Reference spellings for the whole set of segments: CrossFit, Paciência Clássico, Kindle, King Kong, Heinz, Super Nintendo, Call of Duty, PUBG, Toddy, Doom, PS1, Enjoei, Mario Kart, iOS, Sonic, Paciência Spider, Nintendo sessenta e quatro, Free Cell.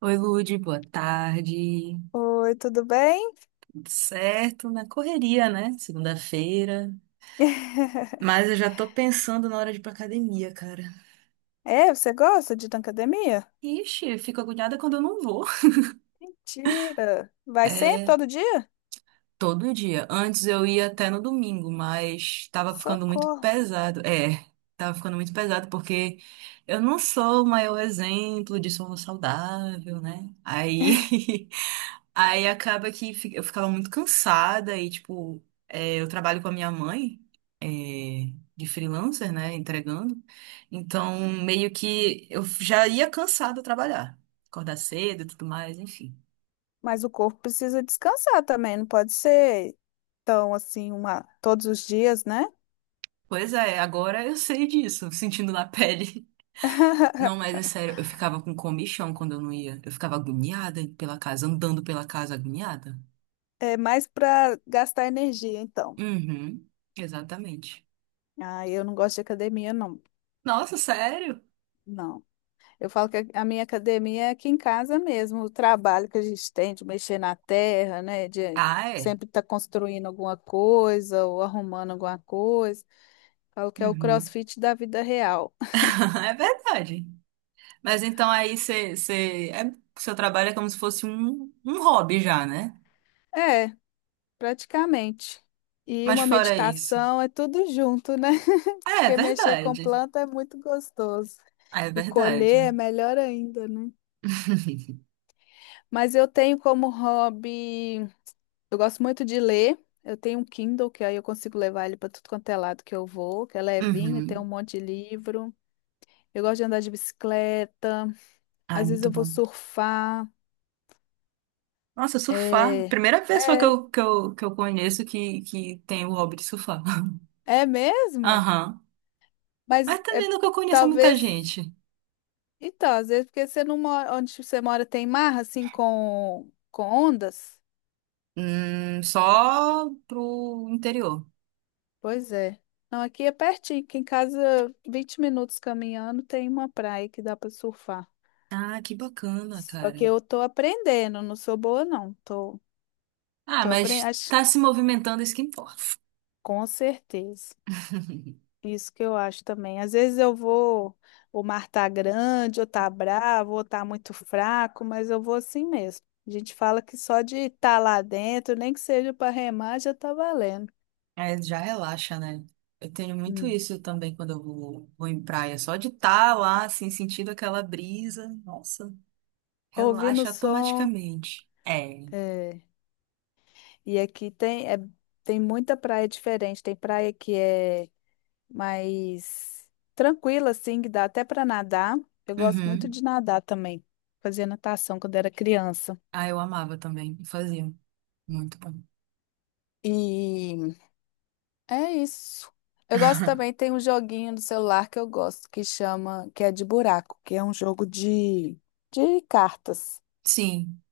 Oi, Lude, boa tarde. Oi, tudo bem? Tudo certo? Na correria, né? Segunda-feira. Mas eu já tô pensando na hora de ir pra academia, cara. É, você gosta de ir na academia? Ixi, eu fico agoniada quando eu não vou. Mentira! Vai sempre, É, todo dia? todo dia. Antes eu ia até no domingo, mas tava ficando muito Socorro! pesado. É, tava ficando muito pesado porque eu não sou o maior exemplo de sono saudável, né? Aí Aí acaba que eu ficava muito cansada e, tipo, eu trabalho com a minha mãe, é, de freelancer, né, entregando. Então, meio que eu já ia cansada trabalhar, acordar cedo e tudo mais, enfim. Mas o corpo precisa descansar também, não pode ser tão assim, uma, todos os dias, né? Pois é, agora eu sei disso, sentindo na pele. Não, mas é sério, eu ficava com comichão quando eu não ia. Eu ficava agoniada pela casa, andando pela casa agoniada. É mais para gastar energia, então. Uhum, exatamente. Ah, eu não gosto de academia, não. Nossa, sério? Não. Eu falo que a minha academia é aqui em casa mesmo, o trabalho que a gente tem de mexer na terra, né? De Ah, é? sempre estar construindo alguma coisa ou arrumando alguma coisa. Falo que é o Uhum. CrossFit da vida real. É verdade. Mas então aí você, seu trabalho é como se fosse um hobby já, né? É, praticamente. E Mas uma fora isso. meditação é tudo junto, né? Ah, é Porque mexer com verdade. planta é muito gostoso. Ah, é E verdade. colher é melhor ainda, né? Mas eu tenho como hobby. Eu gosto muito de ler. Eu tenho um Kindle, que aí eu consigo levar ele para tudo quanto é lado que eu vou, que é levinho, tem um Uhum. monte de livro. Eu gosto de andar de bicicleta. Ai, Às vezes muito eu vou bom. surfar. Nossa, surfar. É, Primeira pessoa que é, eu, que eu, que eu conheço que tem o hobby de surfar. É mesmo? Aham. Mas Mas é, também nunca conheço muita talvez. gente. Então, às vezes, porque você não mora, onde você mora tem mar, assim, com ondas? Só pro interior. Pois é. Não, aqui é pertinho, aqui em casa, 20 minutos caminhando, tem uma praia que dá para surfar. Ah, que bacana, Só que cara. eu tô aprendendo, não sou boa, não. Ah, Tô aprendendo, mas acho, tá se movimentando, isso que importa. com certeza. Isso que eu acho também. Às vezes eu vou, o mar tá grande, ou tá bravo, ou tá muito fraco, mas eu vou assim mesmo. A gente fala que só de estar lá dentro, nem que seja para remar, já tá valendo. É, já relaxa, né? Eu tenho muito Hum. isso também quando eu vou em praia. Só de estar lá, assim, sentindo aquela brisa, nossa, Ouvindo o relaxa som. automaticamente. É. é, E aqui tem, tem muita praia diferente. Tem praia que é mas tranquila, assim, que dá até para nadar. Eu gosto muito Uhum. de nadar também. Fazia natação quando era criança. Ah, eu amava também. Eu fazia. Muito bom. E é isso. Eu gosto também, tem um joguinho no celular que eu gosto, que chama, que é de buraco, que é um jogo de cartas. Sim.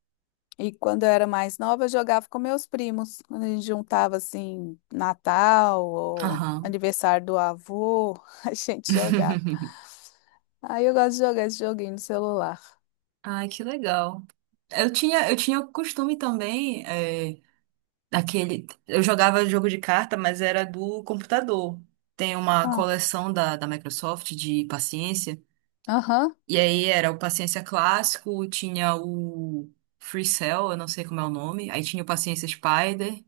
E quando eu era mais nova, eu jogava com meus primos. Quando a gente juntava assim, Natal ou Aham. aniversário do avô, a gente jogava. Aí eu gosto de jogar esse joguinho no celular. Ai, que legal. Eu tinha o costume também, daquele. Eu jogava jogo de carta, mas era do computador. Tem uma Ah, coleção da Microsoft de paciência. aham. E aí era o Paciência Clássico, tinha o Free Cell, eu não sei como é o nome. Aí tinha o Paciência Spider.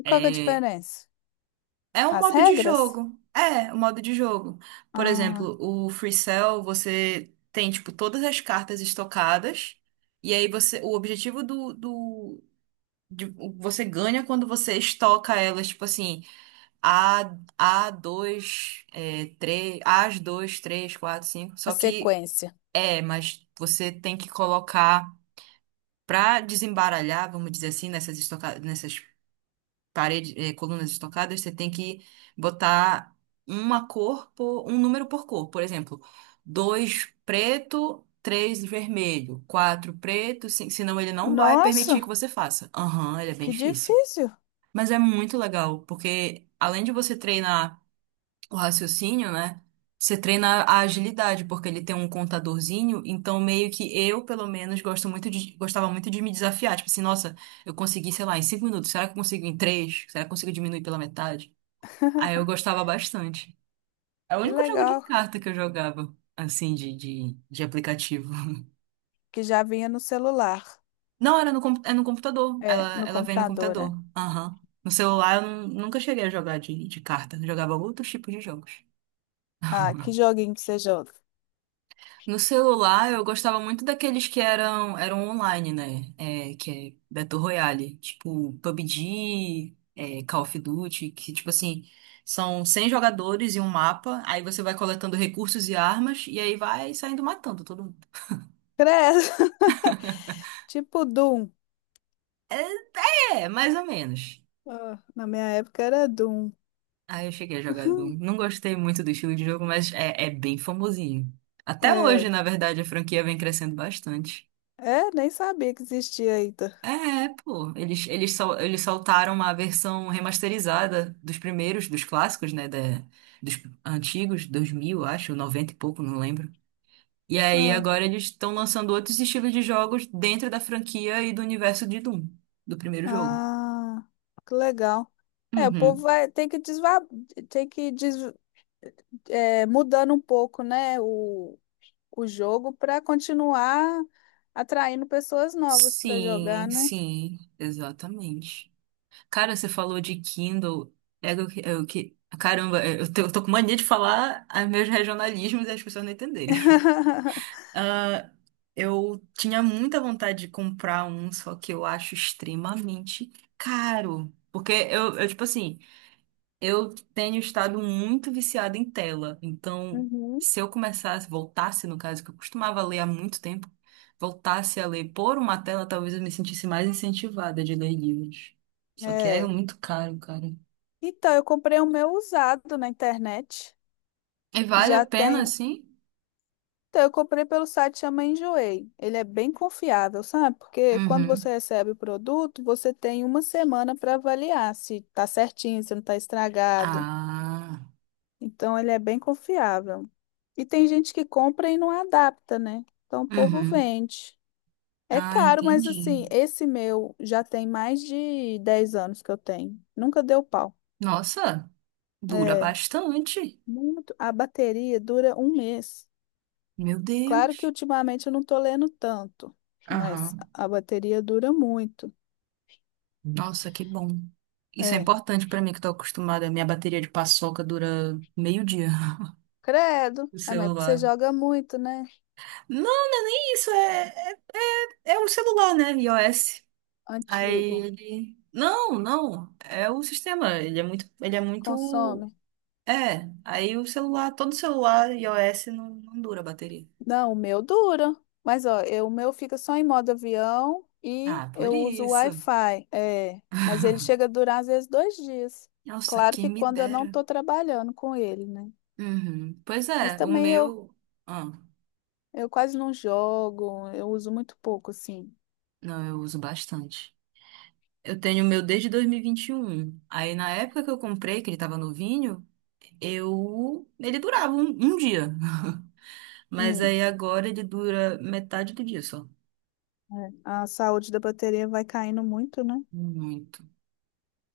E qual que é a É, diferença? é um As modo de regras? jogo. É, um modo de jogo. Por Ah, exemplo, o Free Cell, você tem, tipo, todas as cartas estocadas. E aí você, o objetivo do você ganha quando você estoca elas, tipo assim, A, a dois 3, as dois três quatro cinco. a Só que, sequência. Mas você tem que colocar. Para desembaralhar, vamos dizer assim, nessas paredes, colunas estocadas, você tem que botar uma cor por um número por cor. Por exemplo, dois preto, três vermelho, quatro preto, cinco... senão ele não vai permitir que Nossa, você faça. Aham, ele é bem que difícil. difícil. Mas é muito legal, porque além de você treinar o raciocínio, né? Você treina a agilidade, porque ele tem um contadorzinho, então meio que eu, pelo menos, gostava muito de me desafiar. Tipo assim, nossa, eu consegui, sei lá, em 5 minutos, será que eu consigo em três? Será que eu consigo diminuir pela metade? Aí eu gostava bastante. É o Que único jogo de legal. carta que eu jogava, assim, de aplicativo. Que já vinha no celular. Não, era no, com- é no computador. É, Ela, no ela vem no computador, é. computador. Aham. No celular eu nunca cheguei a jogar de carta. Eu jogava outros tipos de jogos. Ah, que joguinho que você joga. No celular, eu gostava muito daqueles que eram online, né? É, que é Battle Royale, tipo PUBG, Call of Duty, que tipo assim, são 100 jogadores e um mapa, aí você vai coletando recursos e armas, e aí vai saindo matando todo mundo. Credo. Tipo Doom. É, é, mais ou menos. Ah, na minha época era Doom. Aí eu cheguei a jogar, Doom. Não gostei muito do estilo de jogo, mas é bem famosinho. Até hoje, É, na verdade, a franquia vem crescendo bastante. É, nem sabia que existia ainda. É, pô, eles soltaram uma versão remasterizada dos primeiros, dos clássicos, né, dos antigos, 2000, acho, 90 e pouco, não lembro. E aí Ah, agora eles estão lançando outros estilos de jogos dentro da franquia e do universo de Doom, do primeiro jogo. ah, que legal. É, o povo Uhum. vai, tem que desva, tem que des, é, mudando um pouco, né? O jogo para continuar atraindo pessoas novas para jogar, Sim, né? sim, exatamente. Cara, você falou de Kindle, caramba, eu tô com mania de falar meus regionalismos e as pessoas não entenderem. Ah, eu tinha muita vontade de comprar um, só que eu acho extremamente caro. Porque tipo assim, eu tenho estado muito viciada em tela. Então, Uhum. se eu começasse, voltasse, no caso, que eu costumava ler há muito tempo, voltasse a ler por uma tela, talvez eu me sentisse mais incentivada de ler livros. Só que é É. muito caro, cara. Então, eu comprei o meu usado na internet. E vale a Já pena, tem. assim? Então, eu comprei pelo site chama Enjoei. Ele é bem confiável, sabe? Porque quando você Uhum. recebe o produto, você tem uma semana para avaliar se tá certinho, se não tá estragado. Ah. Então, ele é bem confiável. E tem gente que compra e não adapta, né? Então, o povo Uhum. vende. É Ah, caro, mas entendi. assim, esse meu já tem mais de 10 anos que eu tenho. Nunca deu pau. Nossa. Dura É, bastante. muito. A bateria dura um mês. Meu Claro que Deus. ultimamente eu não tô lendo tanto, mas Aham. a bateria dura muito. Nossa, que bom. Isso é É. importante pra mim que tô acostumada. Minha bateria de paçoca dura meio dia, Credo. o É, mas é porque você celular. joga muito, né? Não, isso é o celular, né? iOS. Aí Antigo. ele Não, não, é o sistema, ele é muito Consome. Aí o celular, todo celular iOS não, não dura a bateria. Não, o meu dura. Mas ó, eu- o meu fica só em modo avião e Ah, por eu uso o isso. Wi-Fi. É, mas ele chega a durar às vezes dois dias. Nossa, Claro quem que me quando eu não dera. estou trabalhando com ele, né? Uhum. Pois Mas é, o também eu, meu. Ah. eu quase não jogo, eu uso muito pouco, assim. Não, eu uso bastante. Eu tenho o meu desde dois mil e vinte e um. Aí na época que eu comprei, que ele tava novinho, eu... Ele durava um dia. Mas Hum, aí agora ele dura metade do dia só. é. A saúde da bateria vai caindo muito, né? Muito.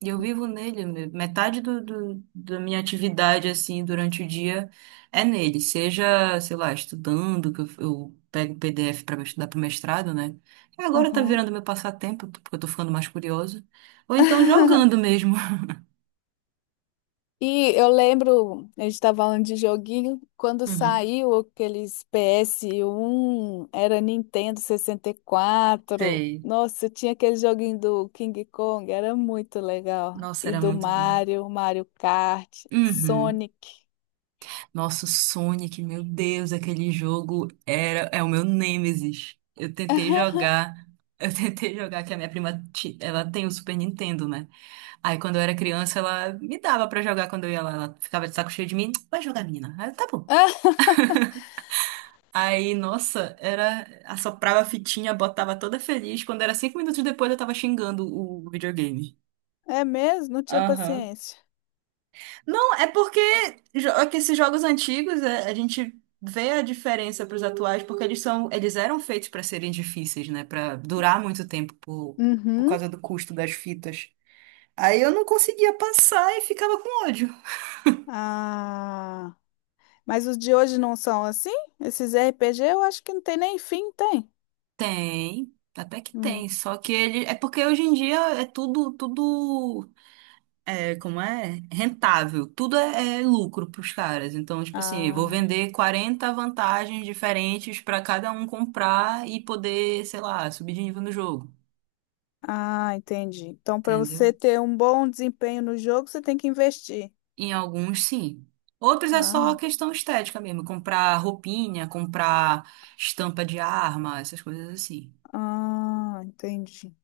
E eu vivo nele, metade da minha atividade, assim, durante o dia é nele. Seja, sei lá, estudando, que eu pego PDF para estudar para mestrado, né? E agora tá Aham. virando meu passatempo, porque eu tô ficando mais curiosa. Ou então jogando mesmo. E eu lembro, a gente estava falando de joguinho, quando Uhum. saiu aqueles PS1, era Nintendo 64. Sei. Nossa, tinha aquele joguinho do King Kong, era muito legal. Nossa, E era do muito bom. Mario, Mario Kart, Uhum. Sonic. Nossa, o Sonic, meu Deus, aquele jogo era é o meu nêmesis. Eu tentei jogar, eu tentei jogar que a minha prima, ela tem o Super Nintendo, né? Aí quando eu era criança, ela me dava pra jogar quando eu ia lá, ela ficava de saco cheio de mim, vai jogar, menina. Aí, eu, tá bom. Aí, nossa, era assoprava a fitinha, botava toda feliz, quando era 5 minutos depois eu tava xingando o videogame. É mesmo? Não tinha Aham. paciência. Não, é porque é que esses jogos antigos, a gente vê a diferença para os atuais, porque eles eram feitos para serem difíceis, né? Para durar muito tempo por Uhum. causa do custo das fitas. Aí eu não conseguia passar e ficava com ódio. Ah, mas os de hoje não são assim? Esses RPG eu acho que não tem nem fim, tem? Tem, até que Hum. tem, só que ele é porque hoje em dia é tudo. É, como é? Rentável. Tudo é lucro pros caras. Então, tipo assim, vou Ah. vender 40 vantagens diferentes pra cada um comprar e poder, sei lá, subir de nível no jogo. Ah, entendi. Então, para Entendeu? você ter um bom desempenho no jogo, você tem que investir. Em alguns, sim. Outros é Ah, só não. questão estética mesmo. Comprar roupinha, comprar estampa de arma, essas coisas assim. Ah, entendi.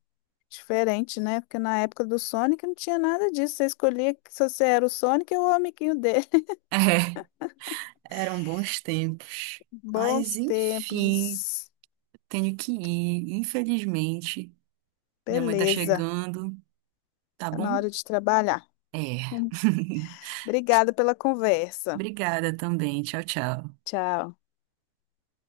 Diferente, né? Porque na época do Sonic não tinha nada disso. Você escolhia que se você era o Sonic ou o amiguinho dele. É, eram bons tempos. Mas, Bons enfim, tempos. tenho que ir. Infelizmente, minha mãe tá Beleza. chegando, tá Tá na bom? hora de trabalhar. É. Obrigada pela conversa. Obrigada também. Tchau, tchau. Tchau.